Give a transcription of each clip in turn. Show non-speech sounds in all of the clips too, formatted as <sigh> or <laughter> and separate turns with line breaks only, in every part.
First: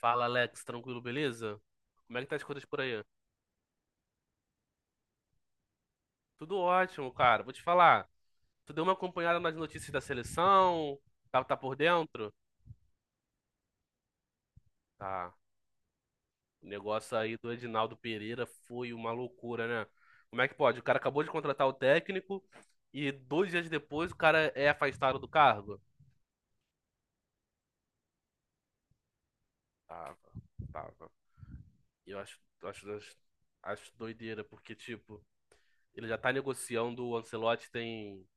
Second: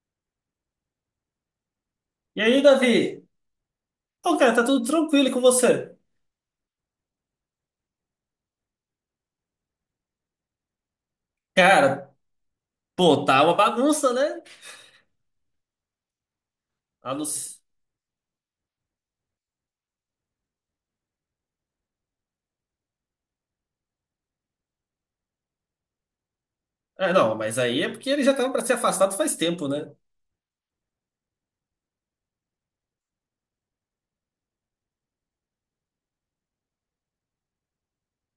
Fala, Alex, tranquilo, beleza? Como é que tá
E
as
aí,
coisas por aí?
Davi? Pô, cara, tá tudo tranquilo com você?
Tudo ótimo, cara. Vou te falar. Tu deu uma acompanhada nas notícias da seleção? Tá por
Cara,
dentro?
pô, tá uma bagunça, né?
Tá. O
A
negócio
não...
aí do
s-
Edinaldo Pereira foi uma loucura, né? Como é que pode? O cara acabou de contratar o técnico e dois dias depois o cara é afastado do cargo?
É, não, mas aí é porque ele já tava pra ser afastado faz tempo, né?
Tava, tava. Eu acho doideira, porque, tipo, ele já tá negociando o Ancelotti tem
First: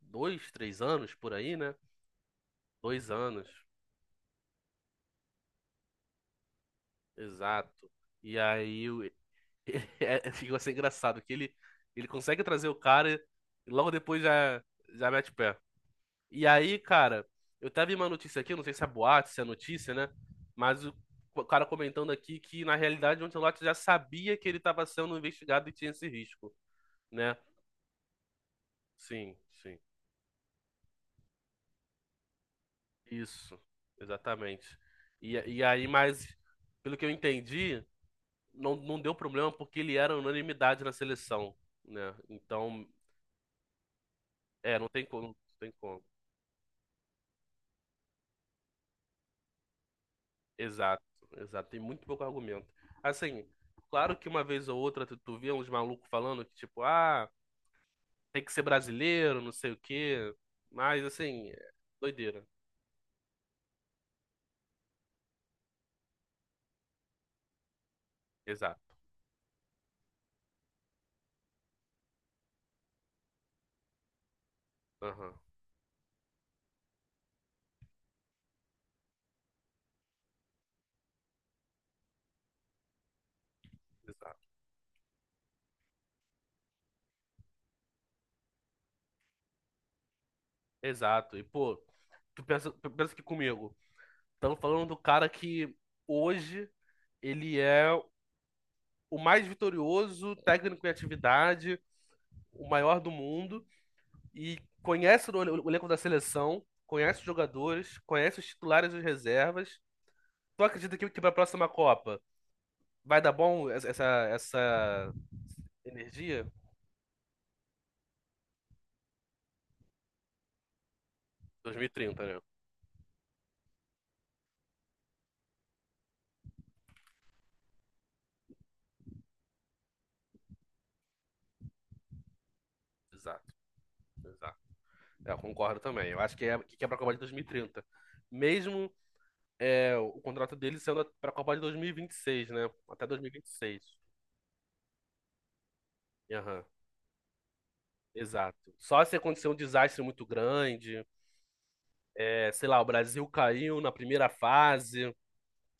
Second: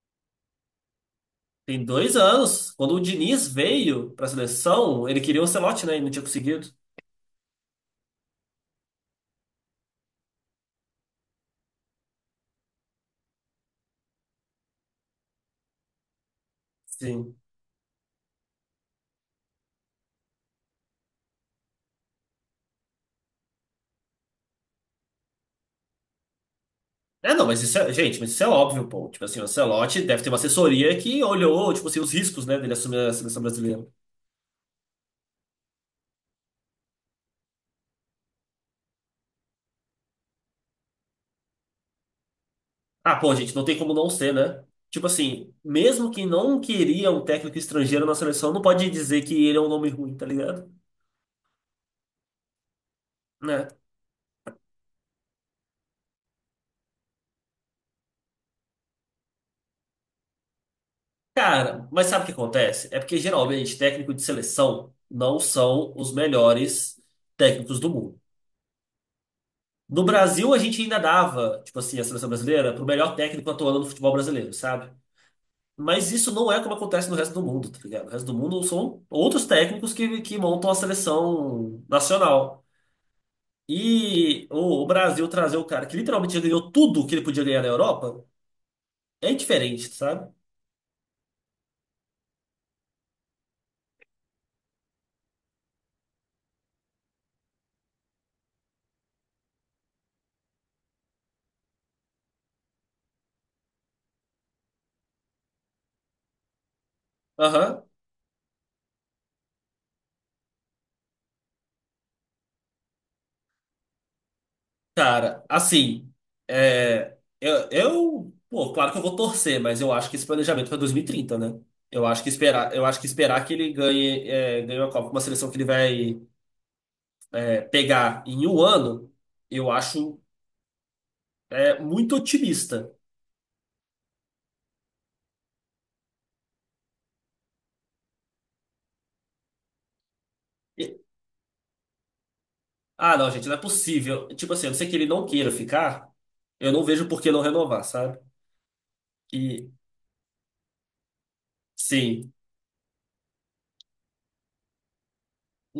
dois, três anos por aí, né?
Tem dois anos. Quando o
Dois anos.
Diniz veio pra seleção, ele queria o Ancelotti, né? E não tinha conseguido.
Exato. E aí o- <laughs> É, fica assim engraçado que ele consegue trazer o cara e logo depois já mete o pé. E aí, cara,
Sim.
eu tava vi uma notícia aqui, não sei se é boate se é notícia, né? Mas o cara comentando aqui que na realidade o Ancelotti já sabia que ele estava sendo investigado e tinha esse risco,
É,
né?
não, mas isso é... Gente, mas isso é óbvio, pô. Tipo
Sim,
assim, o
sim.
Ancelotti deve ter uma assessoria que olhou, tipo assim, os riscos, né, dele assumir a seleção
Isso,
brasileira.
exatamente. E aí, mas pelo que eu entendi, não deu problema porque ele era unanimidade na seleção, né? Então,
Ah, pô, gente, não tem como não ser, né?
é, não tem
Tipo
como, não
assim,
tem como.
mesmo que não queria um técnico estrangeiro na seleção, não pode dizer que ele é um nome ruim, tá ligado?
Exato, exato. Tem muito pouco argumento. Assim,
Né?
claro que uma vez ou outra tu vê uns malucos falando que, tipo, ah, tem que ser brasileiro, não sei o quê. Mas, assim, é
Cara, mas sabe o que
doideira.
acontece? É porque geralmente técnico de seleção não são os melhores técnicos do mundo.
Exato.
No Brasil, a gente ainda dava, tipo assim, a seleção brasileira pro melhor técnico atuando no futebol brasileiro, sabe?
Aham,
Mas isso não é como acontece no resto do mundo, tá ligado? O resto do mundo são outros técnicos que montam a seleção nacional.
exato.
E o Brasil trazer o cara que literalmente já ganhou tudo que ele podia ganhar na Europa é diferente, sabe?
Exato. E, pô, tu pensa que comigo, estamos falando do cara que hoje ele é o mais vitorioso técnico em atividade, o maior do mundo. E conhece o elenco da seleção, conhece os
Aham.
jogadores, conhece os titulares e os reservas. Tu acredita que para a próxima Copa vai dar bom essa
Cara, assim,
energia?
Pô, claro que eu vou torcer, mas eu acho que esse planejamento para 2030, né? Eu
2030,
acho que
né?
esperar, eu acho que esperar que ele ganhe, ganhe uma Copa com uma seleção que ele vai, pegar em um ano, eu acho, muito otimista.
Exato, exato. É, eu concordo também. Eu acho que é para a Copa de 2030. Mesmo o contrato dele
E-
sendo para a Copa de 2026, né? Até
ah, não, gente, não é
2026.
possível. Tipo assim, a não ser que ele não queira ficar,
Aham,
eu não vejo por que não renovar, sabe?
exato. Só se acontecer um
E,
desastre muito grande,
sim.
sei lá, o Brasil caiu na primeira fase,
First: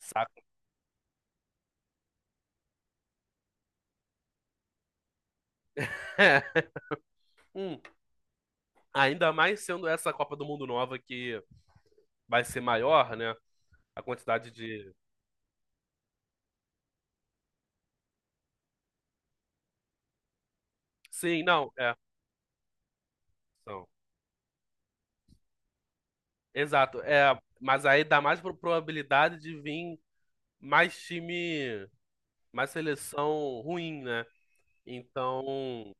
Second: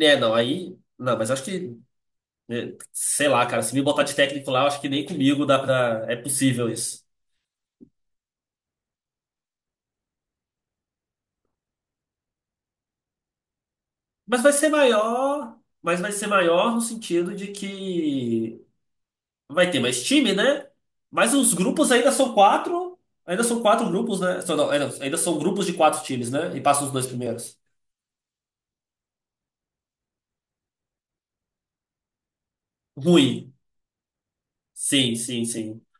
É, não, aí. Não, mas acho que. Sei lá, cara, se me botar de técnico lá, eu acho que nem comigo dá pra. É possível
<laughs>
isso.
Hum, Ainda mais sendo essa Copa do Mundo nova que vai ser maior, né? A
Mas
quantidade
vai ser
de.
maior. Mas vai ser maior no sentido de que vai ter mais time, né? Mas
Sim,
os
não,
grupos
é.
ainda são quatro. Ainda são
São.
quatro grupos, né? Só Não, é, não, ainda são grupos de quatro times, né? E passam os
Exato,
dois
é.
primeiros.
Mas aí dá mais probabilidade de vir mais time, mais
Ruim.
seleção ruim, né?
Sim, sim, sim.
Então,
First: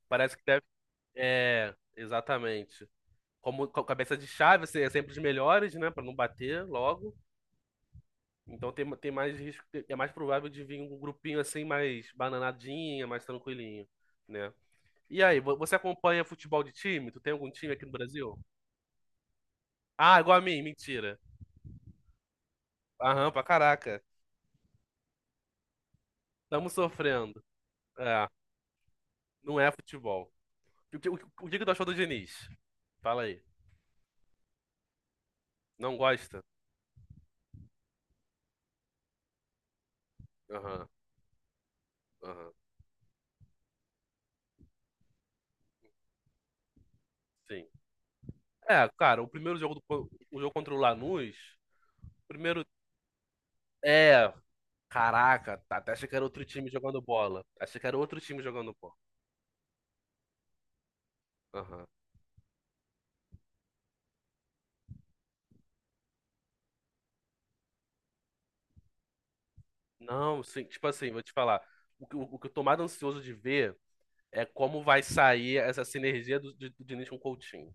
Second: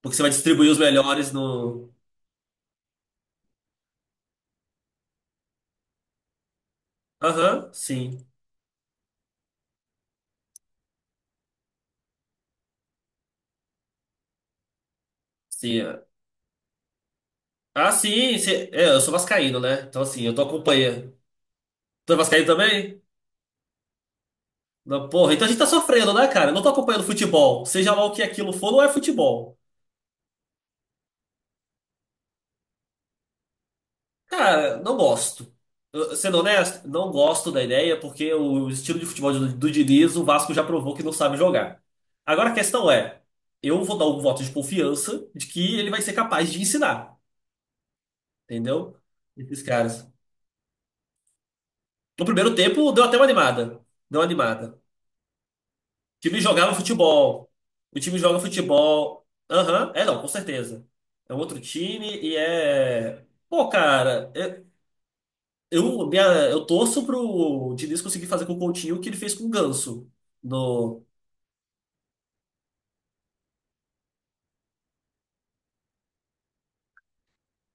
Porque você vai
parece que deve.
distribuir os melhores
É,
no.
exatamente. Como cabeça de chave, assim, é sempre os melhores, né? Pra não bater logo.
Aham, sim.
Então tem mais risco, é mais provável de vir um grupinho assim, mais bananadinha, mais tranquilinho, né? E aí, você
Sim. é.
acompanha futebol de time? Tu tem algum time aqui no
Ah,
Brasil?
sim, sim. É, eu sou vascaíno, né? Então,
Ah,
assim, eu
igual a
tô
mim, mentira.
acompanhando. Tu é vascaíno também?
Aham, pra caraca.
Não, porra, então a gente tá sofrendo, né, cara? Eu não tô
Estamos
acompanhando
sofrendo.
futebol. Seja lá o que
É,
aquilo for, não é futebol.
não é futebol. O que que tu achou do Diniz? Fala aí.
Cara, não gosto.
Não
Sendo
gosta?
honesto, não gosto da ideia, porque o estilo de futebol do Diniz, o Vasco já
Aham,
provou que não sabe jogar. Agora
aham.
a questão é, eu vou dar um voto de confiança de que ele vai ser capaz de ensinar,
Sim. É,
entendeu?
cara, o primeiro
Esses
jogo
caras.
o jogo contra o Lanús,
No primeiro
primeiro
tempo, deu até uma animada. Deu uma
é,
animada.
caraca, tá, até achei que
O
era
time
outro time
jogava
jogando bola.
futebol.
Achei que era
O time
outro
joga
time jogando bola.
futebol. Aham, é não, com certeza. É um outro
Aham.
time e é. Pô, cara, eu torço pro Diniz conseguir fazer com o Coutinho o que ele fez com o Ganso.
Não, sim, tipo
No...
assim, vou te falar. O que eu tô mais ansioso de ver é como vai sair essa sinergia do Diniz com o Coutinho.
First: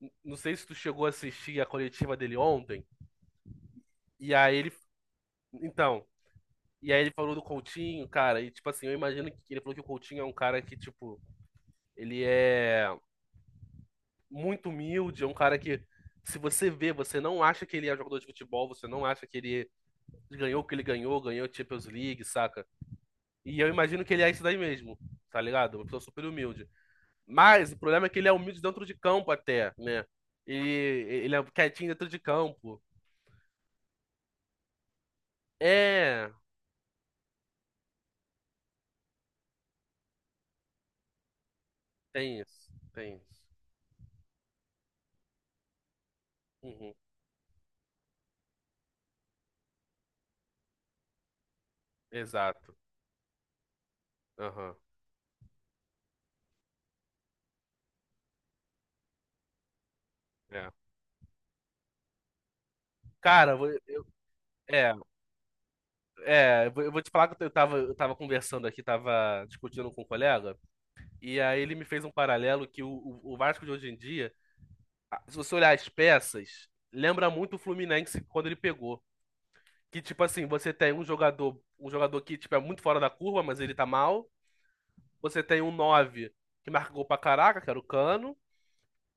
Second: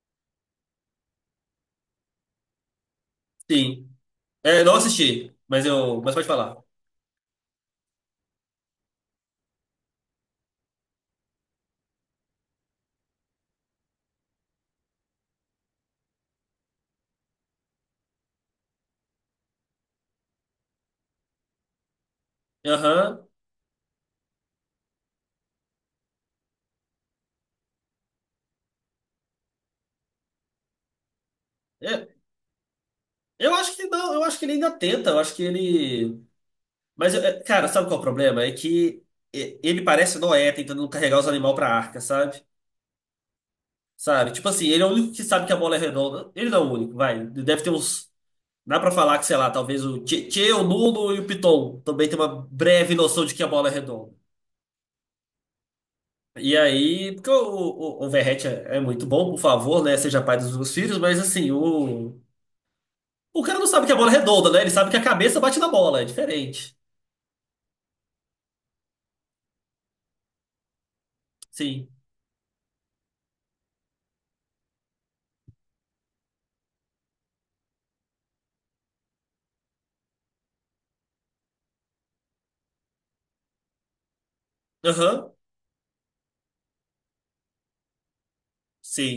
Não sei se tu chegou a assistir a coletiva dele ontem,
Sim.
e aí
É,
ele.
não assisti, mas eu.
Então,
Mas pode falar.
e aí ele falou do Coutinho, cara, e tipo assim, eu imagino que ele falou que o Coutinho é um cara que, tipo, ele é muito humilde, é um cara que. Se você vê, você não acha que ele é um jogador de futebol, você não acha que ele ganhou o que ele ganhou, ganhou a Champions League, saca?
Aham.
E eu imagino que ele é isso daí mesmo, tá ligado? Uma pessoa super humilde. Mas o problema é que ele é humilde dentro de campo até, né? E ele é quietinho dentro de
É,
campo.
eu acho que não, eu acho que ele ainda tenta, eu acho que ele.
É,
Mas, é, cara, sabe qual é o problema? É que ele parece Noé tentando carregar os animais pra arca,
tem
sabe?
isso, tem isso.
Sabe? Tipo assim, ele é o único que sabe que a bola é redonda. Ele não é o
Uhum,
único, vai. Deve ter uns. Dá pra falar que, sei lá, talvez o Tchê, Tchê, o Nuno e o Piton também tem uma
exato.
breve noção de que a bola é redonda.
Aham,
E aí, porque o Verratti é, é muito bom, por favor, né? Seja pai dos
é.
meus filhos, mas assim, o. O
Cara,
cara não sabe que a bola é redonda, né? Ele sabe
é,
que a cabeça bate na bola, é
é, eu
diferente.
vou eu vou te falar que eu tava conversando aqui, tava discutindo com um colega, e aí ele me
Sim.
fez um paralelo que o Vasco de hoje em dia, se você olhar as peças, lembra muito o Fluminense quando ele pegou. Que, tipo assim, você tem um jogador que, tipo, é muito fora da curva, mas ele tá mal.
Aham.
Você tem um 9 que marca gol pra caraca, que era o Cano.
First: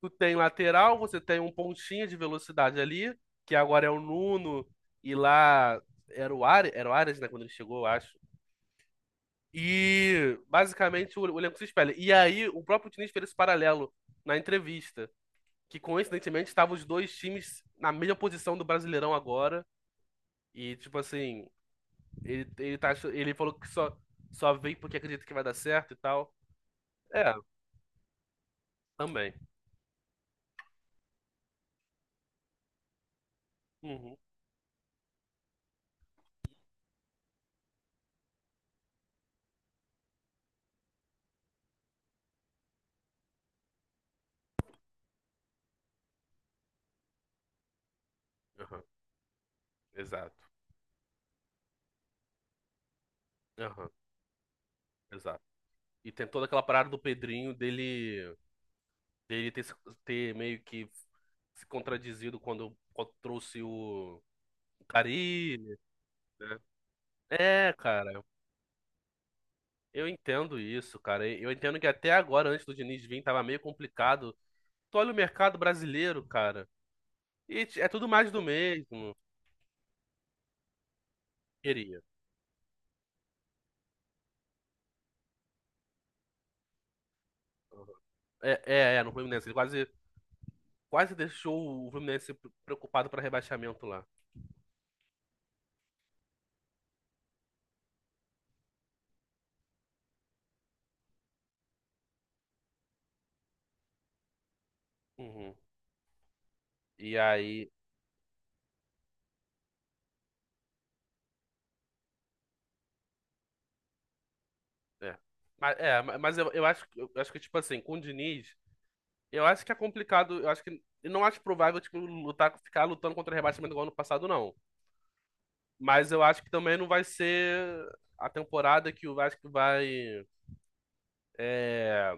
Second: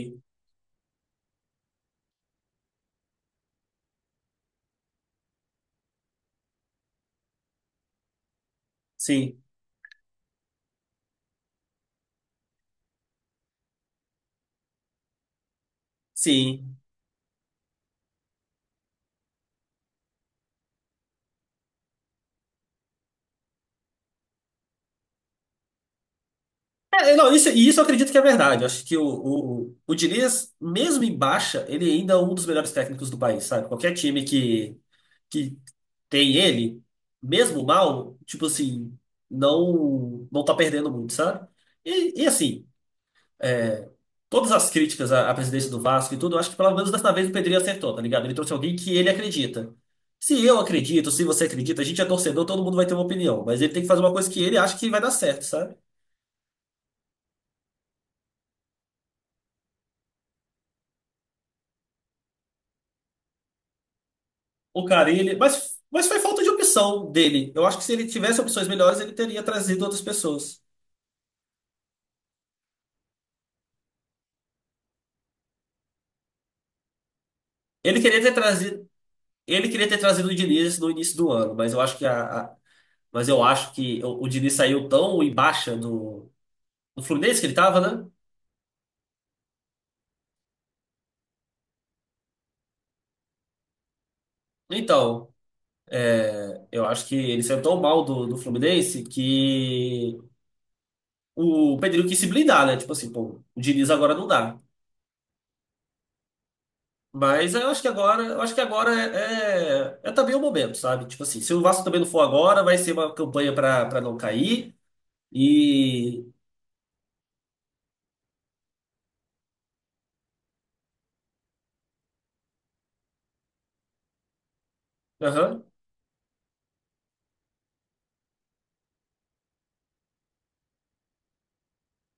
Tu tem lateral, você tem um pontinha de velocidade ali, que agora é o Nuno, e lá era o Ares, né, quando ele chegou, eu acho.
Sim.
E basicamente o elenco se espelha. E aí o próprio Diniz fez esse paralelo na entrevista, que coincidentemente estavam
Sim.
os dois times na mesma posição do Brasileirão agora. E tipo assim, ele falou que só veio porque acredita que vai dar certo e tal.
É,
É,
não, isso, e isso eu acredito que é verdade. Eu acho que o,
também.
o, o Diniz, mesmo em baixa, ele ainda é um dos melhores técnicos do país, sabe? Qualquer
Uhum.
time que tem ele, mesmo mal, tipo assim, não tá perdendo muito, sabe? E assim, é, todas as críticas à presidência do Vasco e tudo, eu acho que pelo menos dessa vez o Pedrinho acertou, tá ligado? Ele trouxe alguém que ele acredita.
Exato.
Se eu acredito, se você acredita, a gente é torcedor, todo mundo vai ter uma opinião, mas ele tem que
Aham,
fazer uma coisa que ele acha que vai dar
exato.
certo, sabe?
E tem toda aquela parada do Pedrinho dele, dele ter meio que se contradizido quando trouxe o,
O
o
Carille,
Carille,
mas foi falta de
né?
opção dele. Eu
É,
acho que se ele
cara,
tivesse opções melhores, ele teria trazido outras
eu entendo
pessoas.
isso, cara. Eu entendo que até agora, antes do Diniz vir, tava meio complicado. Tu olha o mercado brasileiro, cara, e é
Ele
tudo
queria
mais
ter
do
trazido,
mesmo.
ele queria ter trazido o Diniz no início do ano, mas eu acho
Queria.
que mas eu acho que o Diniz saiu tão em baixa do Fluminense que ele tava,
Aham.
né?
É, no Fluminense. Ele quase deixou o Fluminense preocupado para rebaixamento lá.
Então, eu acho que ele saiu tão mal do Fluminense que o Pedrinho quis se blindar, né? Tipo assim, pô, o Diniz agora não dá.
Uhum. E
Mas eu
aí.
acho que agora, eu acho que agora é também o momento, sabe? Tipo assim, se o Vasco também não for agora, vai ser uma campanha pra para não cair.
É. Mas, é, ma-
E.
mas eu acho que, tipo assim, com o Diniz, eu acho que é complicado. Eu acho que. Eu não acho provável, tipo, ficar lutando contra rebaixamento igual ano passado, não.
Aham.
Mas eu acho que também não vai ser a temporada que o Vasco vai é,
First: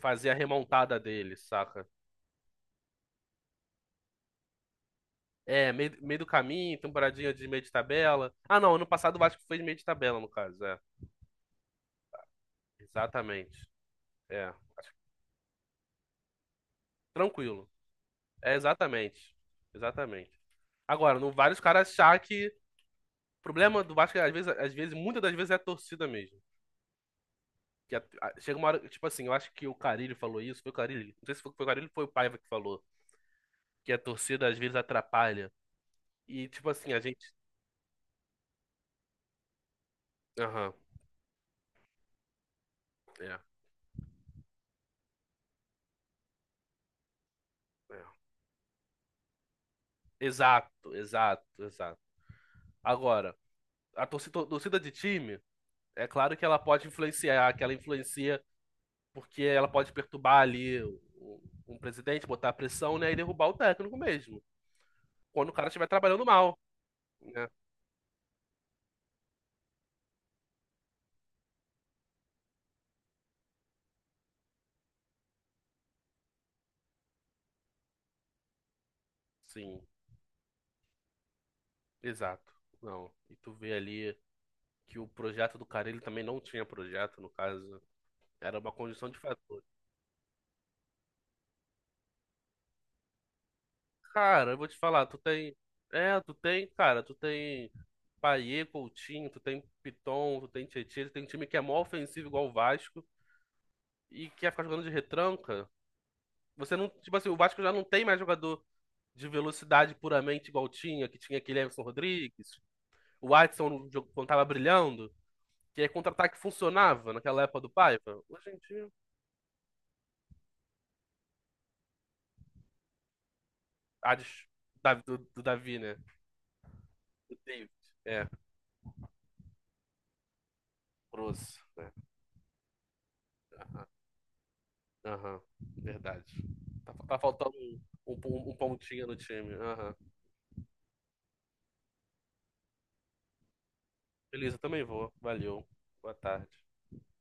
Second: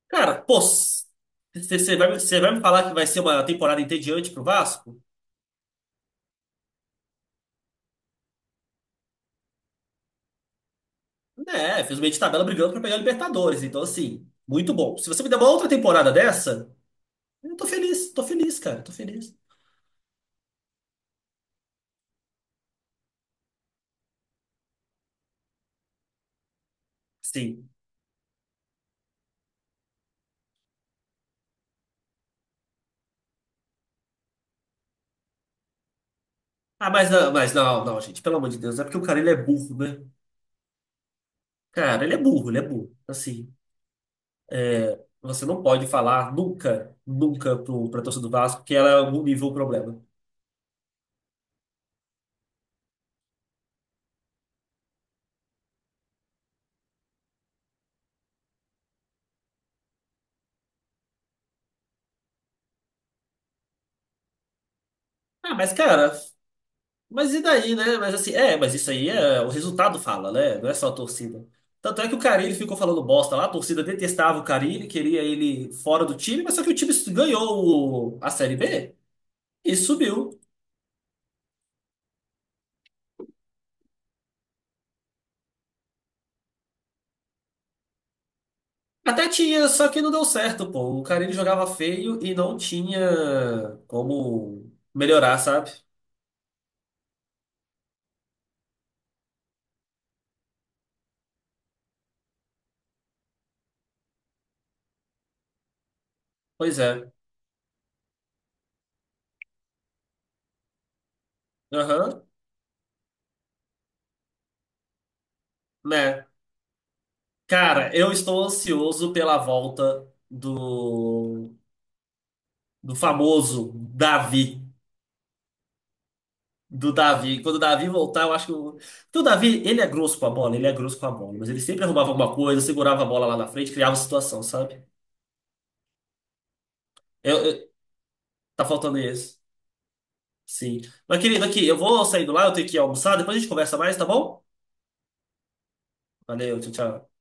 fazer a
Cara, pô,
remontada dele, saca?
você vai me falar que vai ser uma temporada entediante pro Vasco?
É, meio do caminho, temporadinha de meio de tabela. Ah, não, ano passado o Vasco fez meio de tabela, no caso, é.
Né, fez meio de tabela brigando pra pegar a
Exatamente.
Libertadores. Então, assim,
É.
muito bom. Se você me der uma outra temporada dessa, eu
Tranquilo.
tô
É,
feliz, cara, tô
exatamente.
feliz.
Exatamente. Agora, não vale os caras achar que o problema do Vasco, é, às vezes, muitas das vezes é a torcida mesmo.
Sim.
Que chega uma hora, tipo assim, eu acho que o Carille falou isso, foi o Carille, não sei se foi o Carille ou foi o Paiva que falou, que a torcida às vezes atrapalha. E, tipo assim, a gente.
Mas não, não, gente, pelo amor de Deus, é porque o cara ele é burro, né?
Aham,
Cara, ele é burro, ele é burro.
é,
Assim. É, você não pode falar nunca, nunca
é.
pra torcida do Vasco que ela é algum nível o problema.
Exato, exato, exato. Agora, a torcida de time, é claro que ela pode influenciar, que ela influencia porque ela pode perturbar ali um presidente, botar pressão, né, e derrubar o técnico mesmo. Quando o
Ah,
cara
mas
estiver
cara,
trabalhando mal,
mas e
né?
daí, né? Mas assim, é, mas isso aí é o resultado fala, né? Não é só a torcida. Tanto é que o Carille ficou falando bosta lá, a torcida detestava o Carille, queria ele fora do time, mas só que o time ganhou a Série B e
Sim.
subiu.
Exato. Não. E tu vê ali que o projeto do cara, ele também não tinha projeto, no caso. Era uma conjunção de
Até
fatores.
tinha, só que não deu certo, pô. O Carille jogava feio e não tinha
Cara, eu vou
como
te falar, tu
melhorar,
tem.
sabe?
É, tu tem, cara, tu tem Payet, Coutinho, tu tem Piton, tu tem Tietchan, tu tem um time que é mó ofensivo igual o Vasco e que ia ficar jogando de retranca. Você
Pois
não.
é.
Tipo assim, o Vasco já não tem mais jogador de velocidade puramente igual tinha, que tinha aquele Everson
Aham.
Rodrigues, o Watson no jogo quando tava brilhando, que aí
Né?
contra-ataque funcionava naquela época do
Cara, eu
Paiva.
estou
Hoje em dia.
ansioso pela volta do famoso
Ah, des-
Davi.
da- do, do Davi, né?
Do
Do
Davi. Quando o
David.
Davi voltar,
É,
eu acho que. O, porque o Davi, ele é grosso com a bola, ele é grosso com a bola, mas
grosso,
ele sempre
né?
arrumava alguma coisa, segurava a bola lá na frente,
Aham,
criava situação, sabe?
aham, verdade. Tá
Eu,
faltando
eu-
um, um
tá faltando
pontinho no
isso.
time. Aham.
Sim. Mas, querido, aqui, eu vou saindo lá, eu tenho que almoçar, depois a gente conversa mais, tá bom?
Beleza, também vou. Valeu. Boa
Valeu,
tarde.
tchau, tchau.